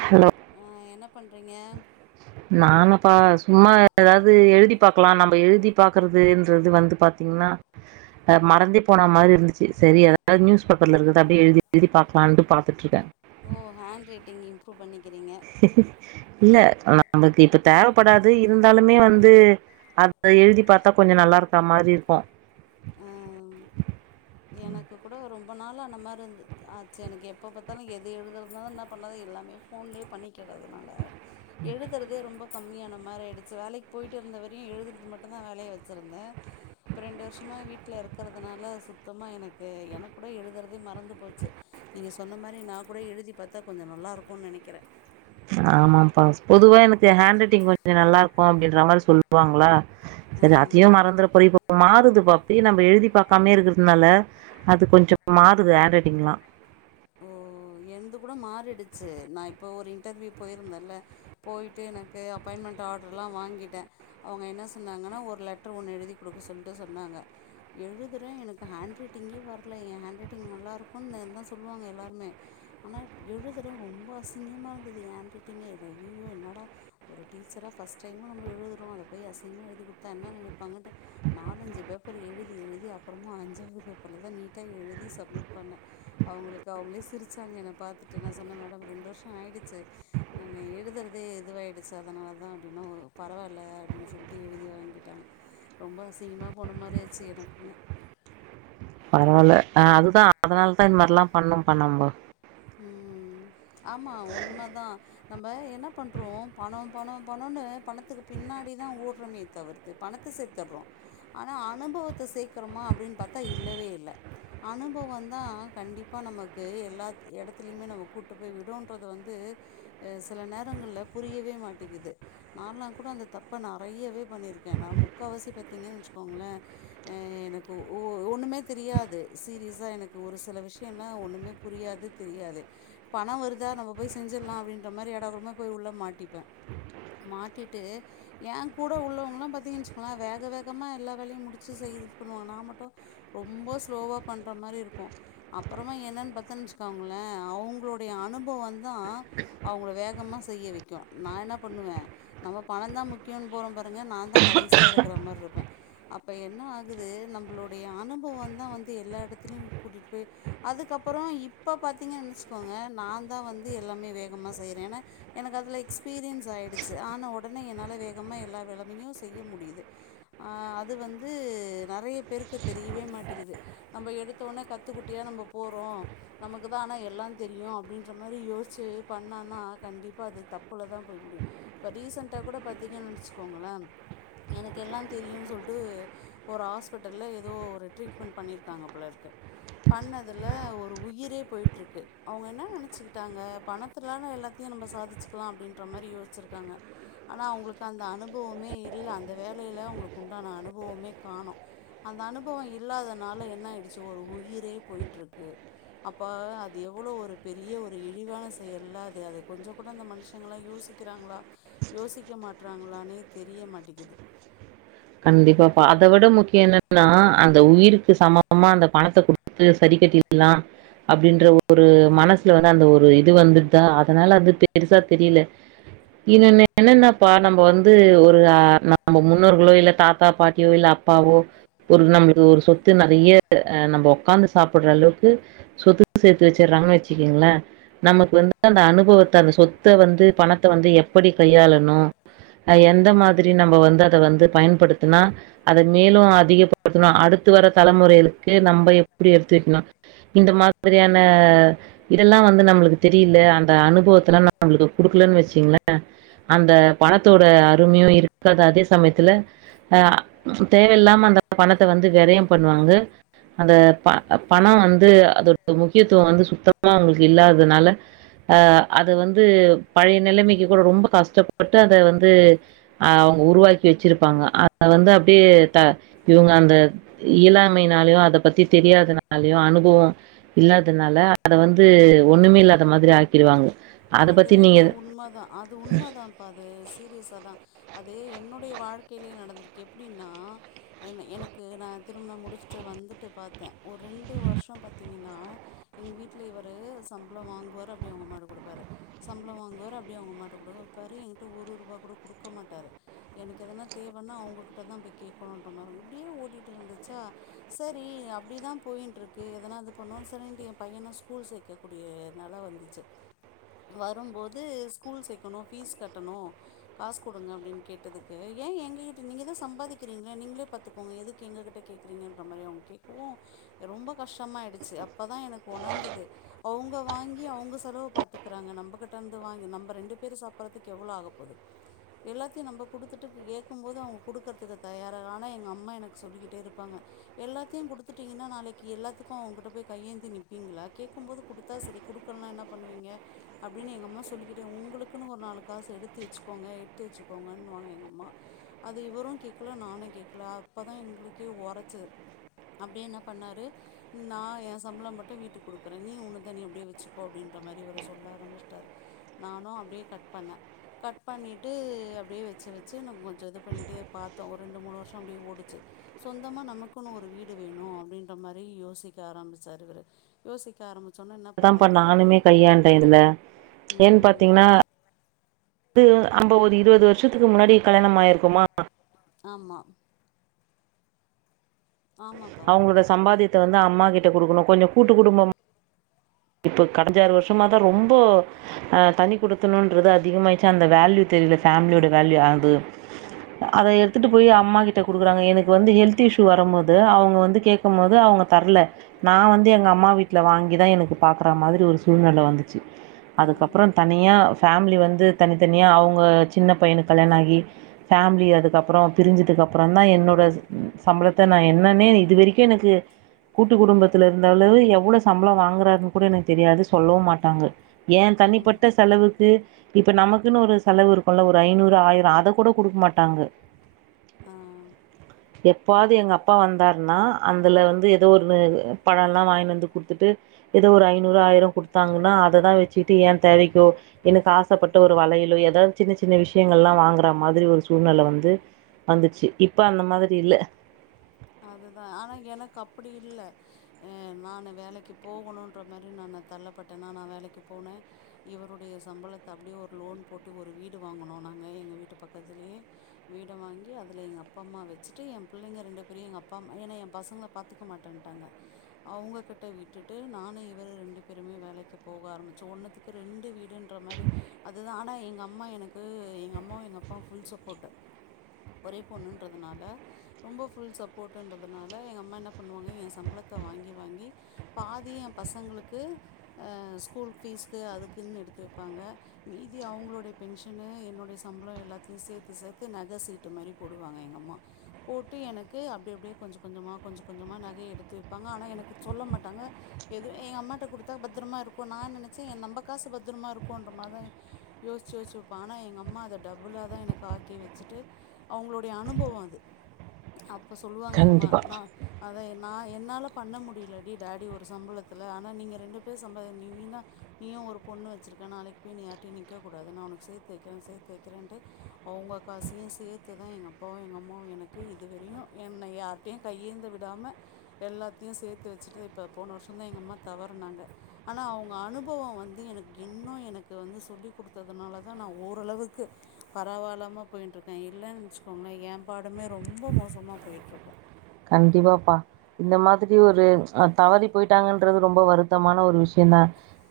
Hello பண்றீங்க நானாப்பா சும்மா ஏதாவது எழுதி பாக்கலா நம்ம எழுதி பாக்குறதுன்றது வந்து பாத்தீ தீங்னா அ மறந்தே போன மாரி இருந்துச்சு சரி எதாவது நியூஸ் பேப்பர்ல இருக்த அப்டியே எழுதி எழுதி பாக்லா லான்டு பாத்துட்ருக்கே ஓ ஹேண்ட் ரைட்டிங் இப்ரூவ் பண்ணி இல்ல நமக்கு இப்ப தேவப்படாது இருந்தாலுமே வந்து அத எழுதி பாத்தா கொஞ்ச நல்லா இருக்கா மாரி இருக்கு ஆ, எனக்கு கூட ரொம்ப நாள் ஆன மாரி இருந்து ஆ சே எனக்கு எப்ப பாத்தாலு எது எழுதர்னாலு என்னா பண்ணறது எல்லாமே ஃபோன்லயே பண்ணிக்கிறதுனால எழுதுறதே ரொம்ப கம்மியான மாரி ஆய்டுச்சு வேலைக்கு போய்ட்டு இருந்த வரையு எழுதுறது மட்டுந்தா வேலையா வச்சுருந்தே இப்ப ரெண்டு வருஷமா வீட்ல இருக்கறதுனால சு சுத்தமா எனக்கு எனக்கு கூட எழுதுறதே மறந்து போச்சு நீங்க சொன்ன மாரி நா கூட எழுதி பாத்தா கொஞ்ச நல் நல்லாருக்குன் நெனைக்கிறே ஆமாம்பா பொதுவா எனக்கு எ ஹேண்ட் ரைட்டிங் கொஞ்சோ நல்லாருக்கு அப்டின்ற மாரி சொல்லுவாங்ளா சரி அதயு மறந்துற போரே இப்ப மாறு து பப்பயே நம்ம எழுதி பாக்காமயே இருக்குறதுனால அது கொஞ்சோ மாறுது ஹேண்ட்ரட்டிங்லா ஓ என்து கூட மாறிடுச்சு நா இப்ப ஒரு இன்டர்வியூ போயிருந்தல்ல போய்ட்டு எனக்கு அப்பாய்ன்மண்ட் ஆட்ருல்லா வான்கிட்டே அவுங்க என்ன சொன்னாங்கன்னா ஒரு லெட்ரு ஒண்ணு எழுதி குடுக்க சொல்ட்டு சொன்னாங்க எழுதுறே எனக்கு ஹேண்ட் ரட்டிங்கே வர்ல எ ஹேண்ட் ரட்டிங் நல்லாருக்குன் நே தா சொல்லுவாங்க எல்லாருமே ஆனா எழுதுற ரொம்ப அசிங்கிமா இருந்தது எ ஹேண்ட் ரைட்டிங்கே ரய்யய்யோ என்னா ஆனா ஒரு டீச்சரா ஃபஸ்ட் டைமா நம்ம எழுதுறோ அத போய் அசிங்மா எழுதி குடுத்தா என்ன நெனைப்பாங்கன்டு நா நாலஞ்சு பேப்பர் எழுதி எழுதி அப்பறமா அஞ்சாவது பேப்பர்ல தா நீட்டா எழுதி சம்மிட் பண்ணே அவுங்களுக்கு அவுங்களே சிருச்சாங்க என்ன பாத்துட்டு நா சொன்னே மேடம் ரெண்டு வருஷோ ஆய்டுச்சு நானு எழுதுறதே எதுவாய்டுச்சு அதுனாலதா அப்டின்னோ பரவால்ல அப்டின் சொல்ட்டு எழுதி வாங்கிட்டாங்க ரொம்ப அசிங்கமா போன மாரியாச்சு எனக்குமே பரவால்ல ஆ அதுதா அதுனால தா இந்த மாரிலா பண்ணும் பண்ணம்ப ம் ஆமா உண்மதா நம்ப என்ன பண்றோ பணோ பணோ பணோனு பணத்துக்கு பின்னாடிதா ஓட்றமே தவிர்த்து பணத்த சேத்தற்றோ ஆனா அனுபவத்த சேக்கரமா அப்டின் பாத்தா இல்லவே இல்ல அனுபவந் தா கண்டிப்பா நமக்கு எல்லா எடத்துலயுமே நம்ம கூட்டு போய் விடுன்றது வந்து சில நேரங்கள்ல புரியவே மாட்டிகிது நான்லா கூட அந்த தப்ப நெறையவே பண்ணிருக்கே நா முக்காவாசி பாத்தீங்கன் வச்சுக்கோங்ளே அ எ எனக்கு ஒ ஒன்னுமே தெரியாது சீரியஸா எனக்கு ஒரு சில விஷ்யல்லா ஒன்னுமே புரியாது தெரியாது பணொ வருதா நம்ம போய் செஞ்சுற்லா அப்டின்ற மாரி எடா கூடம்மா போய் உள்ள மாட்டிப்பே மாட்டிட்டு ஏ கூட உள்ளவங்களா பாத்தீங்கன் வச்சுக்கங்ளே வேக வேகமா எல்லா வேலயு முடுச்சு செய் இது பண்ணுவாங்க நா மட்டு ரொம்ப ஸ்லோவா பண்ற மாரி இருக்கு அப்பறமா என்னன் பாத்தன் வச் க்கோங்களே அவு அவுங்களுடைய அனுபவந் தா அவுங்கள வேகமா செய்ய வைக்கு நா என்னா பண்ணுவே நம்ம பணந் தா முக்கியோனு போறோ பாருங்க நா தா கடைசியா இருக்குறமாருப்பே அப்ப என்ன ஆகுது நம்பள நம்மளுடைய அனுபவந்தா வந்து எல்லா எடத்துலையும் கூட்டிட் போய் அதுக்கப்பறோ இப் இப்ப பாத்தீங்கன் நெனச்சுக்கோங்க நா தா வந்து எல்லாமே வேகமா செய்றே ஏன்னா எனக்கு அதுல எக்ஸ்பீரியன்ஸ் ஆய் ஆய்டுச்சு ஆனா ஒடனே என்னால வேகமா எல்லா விலமையு செய்ய முடிது அ அது வந்து நிறைய பேருக்கு தெரியவே மாட்டேங்குது நம்ம எடுத்தோனே கத்துக்குட்டியா நம்ம போறோம் நமக்கு தான் ஆனால் எல்லாம் தெரியும் அப்படின்ற மாதிரி யோசிச்சு பண்ணன்னா கண்டிப்பாக அது தப்புல தான் போய் முடியும் இப்ப ரீசண்டா கூட பாத்தீங்கன்னு நினைச்சுக்கோங்களேன் எனக்கு எல்லாம் தெரியும்னு சொல்லிட்டு ஒரு ஹாஸ்பிட்டல்ல ஏதோ ஒரு ட்ரீட்மெண்ட் பண்ணியிருக்காங்க போலயிருக்கு பண்ணதுல ஒரு உயிர் உயிரே போயிட்டு இருக்கு அவங்க என்ன நினைச்சுக்கிட்டாங்க பணத்த எல்லாத்தையும் நம்ம சாதிச்சக்கலாம் அப்படின்ற மாதிரி யோச்ச வச்சிருக்காங்க ஆனா அவுங்களுக்கு அந்த அனுபவமே இல்ல அந்த வேலையில அவுங்களுக்கு உண்டான அனுபவமே காணும் அந்த அனுபவம் இல்லாதனால என்ன ஆயிடுச்சு ஒரு உயிரே போயிட்டு இருக்கு அப்போ அது எவ்வளோ ஒரு பெரிய ஒரு இழிவான செயல்ல அது அதை கொஞ்சம் கூட அந்த மனுஷங்களாம் யோசிக்க றாங்களா யோசிக்க மாட்டுறாங்களானே தெரிய மாட்டேக்குது கண்டிப்பா பா அத விட முக்கியம் என்னன்னா அந்த உயிருக்கு சமமா அந்த பணத்த குடுத்து சரி கெட்டிரலாம் அப்படின்ற ஒரு மனசு வந்து அந்த ஒரு இது வந்துட்டா அதனால அது பெருசா தெரியல இன்னன்ன என்னன்னாப்பா நம்ம வந்து ஒரு ஆ நாம முன்னோருகளில தாத்தா பாட்டியோ இல்ல அப்பாவோ ஒரு நம்ம ஒரு சொத்து நெறைய நம்ம உக்காந்து சாப்புடுற அளவுக்கு சொத்து சேர்த்து வச்சுறாங்கன்னு வச்சுக்கீங்களே நமக்கு வந்து அந்த அனுபவத்தை அந்த சொத்த வந்து பணத்தை வந்து எப்படி கையாளணும் எந்த மாதிரி நம்ம வந்து அத வந்து பயன் படுத்துனா அத மேலும் அதிகப்படுத்தணும் அடுத்து வர தலைமுறைகளுக்கு நம்ம எப்புடி எடுத்து வைக்கணும் இந்த மாதிரியான இதெல்லாம் வந்து நம்மளுக்கு தெரியல அந்த அனுபவத்துல எல்லாம் நம்மளுக்கு கொடுக்கலன்னு வச்சீங்களேன் அந்த பணத்தோட அருமையும் இருக்காது அதே சமயத்துல அஹ் தேவையில்லாம அந்த பணத்த வந்து விரையம் பண்ணுவாங்க அந்த ப பணம் வந்து அதோட முக்கியத்துவம் வந்து சுத்தமா அவங்களுக்கு இல்லாததுனால ஆ அது வந்து பழைய நிலைமைக்கு கூட ரொம்ப கஷ்டப்பட்டு அத வந்து ஆஹ் உருவாக்கி வச்சிருப்பாங்க அத வந்து அப்படியே த இவங்க அந்த இயலாமைையினாலயோ அத பத்தி தெரியாதனாலயோ அனுபவம் இல்லாதனால அத வந்து ஒண்ணுமே இல்லாத மாதிரி ஆக்கிடுவாங்க அத அது பத்தி நீங்க வேணா உண்மதான் அது உண்மதான்ப்பா அது சீரியஸா தான் என்னுடைய வாழ்க்கையிலே நடந்திருக்கு எப்புடினா எனக்கு நான் திருமணம் முடிச்சுட்டு வந்து வந்துட்டு பாத்தேன் ஒரு ரெண்டு வருஷம் பாத்தீங்கன்னா எங்க வீட்ல இவர் சம்பளம் வாங்குவார் அப்படின் போய் அவுங்க அம்மாகிட்ட கொடுப்பாரு சம்பளம் வாங்குவாரு அப்டியே அவுங்க அம்மாட்ட கொடுப்பாரு என்கிட்ட ஒரு ரூபாய் கூட கொடுக்க மாட்டாரு எனக்கு எதன தேவன்னா அவுங்கிட்ட தான் போய் கேட்கணும்ன்ற மாரி இப்புடியே ஓடிட்டு இருந்துச்சா சேரி அப்படிதான் போ போயின்ட்டு இருக்கு எதனா இது பண்ணுவோன்னு சரின்ட்டு என் பையன ஸ்கூல் சேர்க்க கூடிய நால வந்துச்சு வரும்போது ஸ்கூல் சேர்க்கணும் ஃபீஸ் கட்டணும் காசு கொடுங்க அப்படின்னு கேட்டதுக்கு ஏன் எங்ககிட்ட நீங்கதான் சம்பாதிக்கிறீங்களே நீங்களே பாத்துக்கோங்க எதுக்கு எங்க கிட்ட கேக்குறீங்கன்ற மாதிரி அவுங்க கேக்கவும் ரொம்ப கஷ்டமாயிடுச்சு அப்பதா எனக்கு உணர்ந்தது அவுங்க வாங்கி அவுங்க செலவு பாத்து இருக்குறாங்க நம்மகிட்ட இருந்து வாங்கி நம்ம ரெண்டு பேரு சாப்பிடறதுக்கு எவ்ளோ ஆக போகுது எல்லாத்தையும் நம்ம குடுத்துட்டு கேக்கும் போது அவங்க குடுக்கறதுக்கு தயாராக ஆனா எங்க அம்மா எனக்கு சொல்லிக்கிட்டே இருப்பாங்க எல்லாத்தையும் குடுத்துட்டீங்கன்னா நாளைக்கு எல்லாத்துக்கும் அவுங்ககிட்ட போய் கையேந்தி நிப்பீங்களா கேக்கும்போது குடுத்தா சரி குடுக்கலனா என்ன பண்ணுவீங்க அப்படின்னு எங்க அம்மா சொல்லிக்கிட்டே உங்களுக்குன்னு ஒரு நாலு காசு எடுத்து வச்சுக்கோங்க எடுத்து வச்சுக்கோங்கன்னுவாங்க எங்க அம்மா அது இவரும் கேக்கல நானும் கேக்கல அப்பதா எங்களுக்கே ஒரச்சது அப்டியே என்ன பண்ணாரு நா என் சம்பளம் மட்டும் வீட்டுக்கு கொடுக்குறேன் நீ உன்னது நீ அப்படியே வச்சுக்கோ அப்படின்னு அந்தமாரி இவரு சொ சொல்ல ஆரம்பிச்சிட்டாரு நானும் அப்படியே கட் பண்ணே கட் பண்ணிட்டு அப்படியே வச்சு வச்சு கொஞ்சம் இது பண்ணிட்டே பாத்தோம் ஒரு ரெண்டு மூணு வருஷம் அப்படியே ஓடுச்சு சொந்தமா நமக்குன்னு ஒரு வீடு வேணும் அப்படின்ற மாதிரி யோசிக்க ஆரம்பிச்சாரு இவரு யோசிக்க ஆரம்பிச் அதான்பா நானுமே கையாண்டேன் இதுல ஏன் ம் பாத்தீங்கன்னா அது அம்ப ஒரு இருவது வருஷத்துக்கு முன்னாடி கல்யாணம் ஆயிருக்குமா ஆமா ஆமாப்பா அவங்களோட சம்பாத்தியத்த வந்து அம்மா கிட்ட குடுக்கணு கொஞ்சோ கூட்டு குடும்பமா இப்ப கடஞ்சாறு வருஷமாதா ரொம்போ அ தனி குடித்தணும்ன்றது அதிகமாய்ச்சா அந்த வேல்யூ தெ தெரில ஃபேமிலியோடா வேல்யூ அது அத எடுத்துட்டு போய் அம்மா கிட்ட குடுக்குறாங்க எனக்கு வந்து ஹெல்த் இஷ்யூ வரம்போது அவங்க வந்து கேக்கும் போது அவ ங்க தரல நா வந்து எங்க அம்மா வீட்டுல வாங்கிதா எனக்கு பாக்குற மாதிரி ஒரு சூழ்நெல வந்துச்சு. ம் அதுக்கப்பறொ தனியா ஃபேமிலி வந்து தனித்தனியா அவங்க சின்ன பையனுக் கல்யாணாகி ஃபேமிலி அதுக் க்கு அப்பறோ பிரிஞ்சதுக்கு அப்பொறந்தா என்னோட சம்பளத்த நா என்னன்னே இது வரைக்கு எனக்கு கூட்டுக் குடும்பத்துல இருந்தாலு எவ்ளோ சம்பளொ வாங்குறாருன்னு கூட எனக்கு தெரியாது சொல்லவும் மாட்டாங்க. எ ம் தனிப்பட்ட செலவுக்கு இப்ப நமக்குன்னு ஒரு செலவு இருக்குல்ல ஒரு ஐநூறு ஆயிரொ அத கூட குடுக்க மாட்டாங்க. ஆ எப்பாவது எங்க அப்பா வந்தாருன்னா அந்துல வந்து எதோ ஒன்னு பழலா வாங்கின் வந்து குடுத்துட்டு எதோ ஒரு ஐநூறு ஆயிரோ குடுத்தாங்கன்னா அததா வச்சிட்டு என் தேவைக்கோ எனக்கு ஆசப்பட்ட ஒரு வளையலோ எதாவது சின்ன சின்ன விஷயங்களல்லா வாங்குற மாதிரி ஒரு சூழ்நில வந்து வந்துச்சு இப்ப அந்த மாதிரி இல்ல அதுதா ஆனா எனக்கு அப்படி இல் அ நானு வேலைக்கு போகணுன்ற மாரி நானு தள்ளப்பட்டன்னா நா வேலைக்கு போன இவருடைய சம்பளத்த அப்படியே ஒரு லோன் போட்டு ஒரு வீடு வாங்கோணுனாங்க எங்க வீட்டு பக்கத்துலேயே வீட் வீட வாங்கி அதுல எங்க அப்பா அம்மா வச்சுட்டு எ பிள்ளைங்க ரெண்டு பேரையு எங்க அப்பா அம்மா ஏன்னா எ பசங்க பாத்துக்க மாட்டேனுட்டாங்க. அவங்க கிட்ட விட்டுட்டு நானு இவரு ரெண்டு பேருமே வேலைக்கு போக ஆரம்பிச்சோ ஒன்னத்துக் க்கு ரெண்டு வீடுன்ற மாரி அதுதா ஆனா எங்க அம்மா எனக்கு எங்க அம்மாவு எங்க அப்பாவு ஃபுல் சப்போர்ட்டு ஒரே பொண்ணுன்றதுனால ரொம்ப ஃபுல் சப்போர்ட்ன்றதுனால எங்க அம்மா என்ன பண்ணுவாங்க எ சம்பளத் த்த வாங்கி வாங்கி பாதிய எ பசங்களுக்கு அ ஸ்கூல் ஃபீஸ் து அதுக்குன்னு எடுத்து வைப்பாங்க மீதி அவங்களுடைய பென்ஷனு என்னோடய சம்பளொ எல்லாத்தையு சேர்த்து சேத் க்கு நக சீட்டு மாரி போடுவாங்க எங்க அம்மா போட்டு எனக்கு அப்டி அப்டியே கொஞ்ச கொஞ்சமா கொஞ்ச கொஞ்சமா நக யே எடுத்து வைப்பாங்க ஆனா எனக்கு சொல்ல மாட்டாங்க எதுவு எங்க அம்மாட்ட குடுத்தா பத்திரமா இருக்கு நான் நெனை ச்சு எ நம்ப காசு பத்திரமா இருக்குன்ற மார்தா யோசிச்சு யோசிச்சு வைப்ப ஆனா எங்க அம்மா அத டபுளாதா எனக்கு ஆக்கி வச்சுட்டு அவங்களுடைய அனுபவொ அது அப் இப்ப சொல்லுவாங்க எங் அம்மா கண்டிப்பா நா அதா என் நா என்னால பண்ண முடியலடி டாடி ஒரு சம்பளத்துல ஆனா நீங்க ரெண்டு பேரும் சம்பாதி நீ நீந்தா நீயு ஒரு பொண்ணு வச்சிருக்க நாளைக்கு போய் நீ யார்ட்டையு நிக்கக் கூடாது நா உனக்கு சேத்து வைக்கிறே சேத்து வைக்கிறேனுட்டு அவ் வ்வா காசையு சேர்த்துதா எங்க அப்பாவு எங்க அம்மாவு எனக்கு இதுவரையு என்ன யார்ட்டையு கையேந்த விடாம எல்லாத்தையு சேத்து வச்சட்டு இப்ப போன வருஷந்தா எங்க அம்மா தவறுனாங்க ஆனா அவங்க அனுப னுபவோ வந்து எனக்கு இன்னு னு எனக்கு வந்து சொல்லிக் குடுத்ததுனாலதா நா ஓரளவுக்கு பரவலாம போயிட்டுருக்கே இல்லன் வச்சுக்கோங்களேன் ஏம்பாடுமே ரொம்பொ மோசமா போயிட்டுயிருக்கூ கண்டிப்பாபா இந்த மாதிரி ஒரு அ தவறி போயிட்டாங்கன்றது ரொம்பொ வருத்தமான ஒரு விஷயந்தா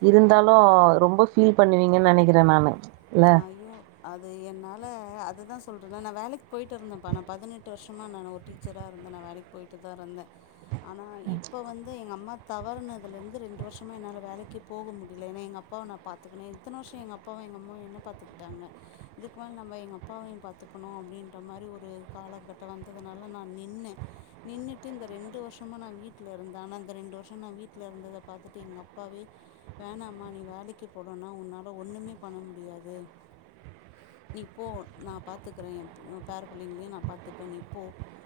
இருந்தாலு லு ரொம்ப ஃபீல் பண்ணுவீங்கன் நெனைக்கிறே நானு இல்ல? ஐயோ அது என்னால அதுதா சொல்றே நா வேலைக்கு போயிட்டுருந்தேன்பா நா பதினெட்டு வருஷமா நான் ஒரு டீச்சரா இருந்தே வேலைக்கு போயிட்டுதா இருந் த ஆமாமா இப்ப வந்து எங்க அம்மா தவறுனதுல இருந்து ரெண்டு வருஷமா என்னால வேலைக்கே போக முடியல ஏன்னா எங்க அப் ப்பாவ நா பாத்துருக்குன எத்தன வருஷொ எங்க அப்பாவ எங்க அம்மாவயு பாத்துக்கிட்டாங்க இதுக்கு மேல நம்ப எங்க அப்பாவையும் பாத்துக்கணு அப்படின்ற மாரி ஒரு காலகட்டொ வந்து அதனால நா நின்னே நின்னுட்டு இந்த ரெண்டு வருஷமா நா வீட்ல இருந்த ஆனா இந்த ரெண்டு வருஷொ நா வீட்ல இருந்தத பாத்துட்டு எங்க அப்பாவே வேணாமா நீ வேலைக்கு போலனா உன்னால ஒன்னுமே பண்ண முடியாது து நீ போ நா பாத்துக்றே என் பேர பிள்ளைங்களையு நா பாத்துப்பே நீ போ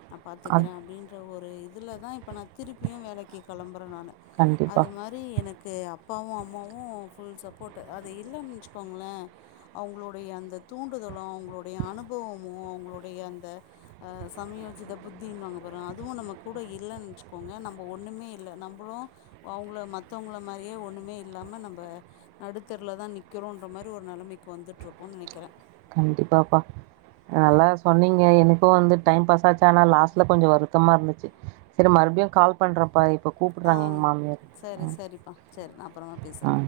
நா பாத்து கிறே அத் அப்டின்ற ஒரு இதுல தா இப்ப நா திருப்பியு வேலைக்கு கிளம்புறே நானு கண்டிப்பா, அது மாரி எனக் கு அப்பாவு அம்மாவு ஃபுல் சப்போட்டு அது இல்லேனு வச்சுக்கோங்ளே அவங்ளோடைய அந்த தூண்டுதலு அவங்ளோடைய அனுபவமு அவங்ளோடைய அந்த அஹ் சமயோஜித புத்தினுபாங்க பாரு அதுவு நம்ம கூட இல்லேனு வச்சுக்கோங்க நம்ப ஒண்ணுமே இல்ல நம்பளு அவுங்ள மத்தவுங்ள மாரியே ஒன்னுமே இல்லாம நம்ப நடுத்தெருவுல தா நிக்கிறோன்ற மாரி ஒரு நிலமைக் கு வந்துட்ருப்போம்னு நினக்கிறே கண்டிப்பாப்பா நல்லா சொன்னீங்க எனக்கு வந்து டைம் பாஸ் ஆச்சா ஆனா லாஸ்ட்ல கொஞ்ச வருத்தமா இருந்துச்சு சேரி மறுபடியு கால் பண்றப்பா இப்ப கூப்பிடுறாங்க எங்க ஆஹ் மாமியார். சேரி ம், சேரிப்பா சேரி நா அப்புறமா பேசுறே ம்.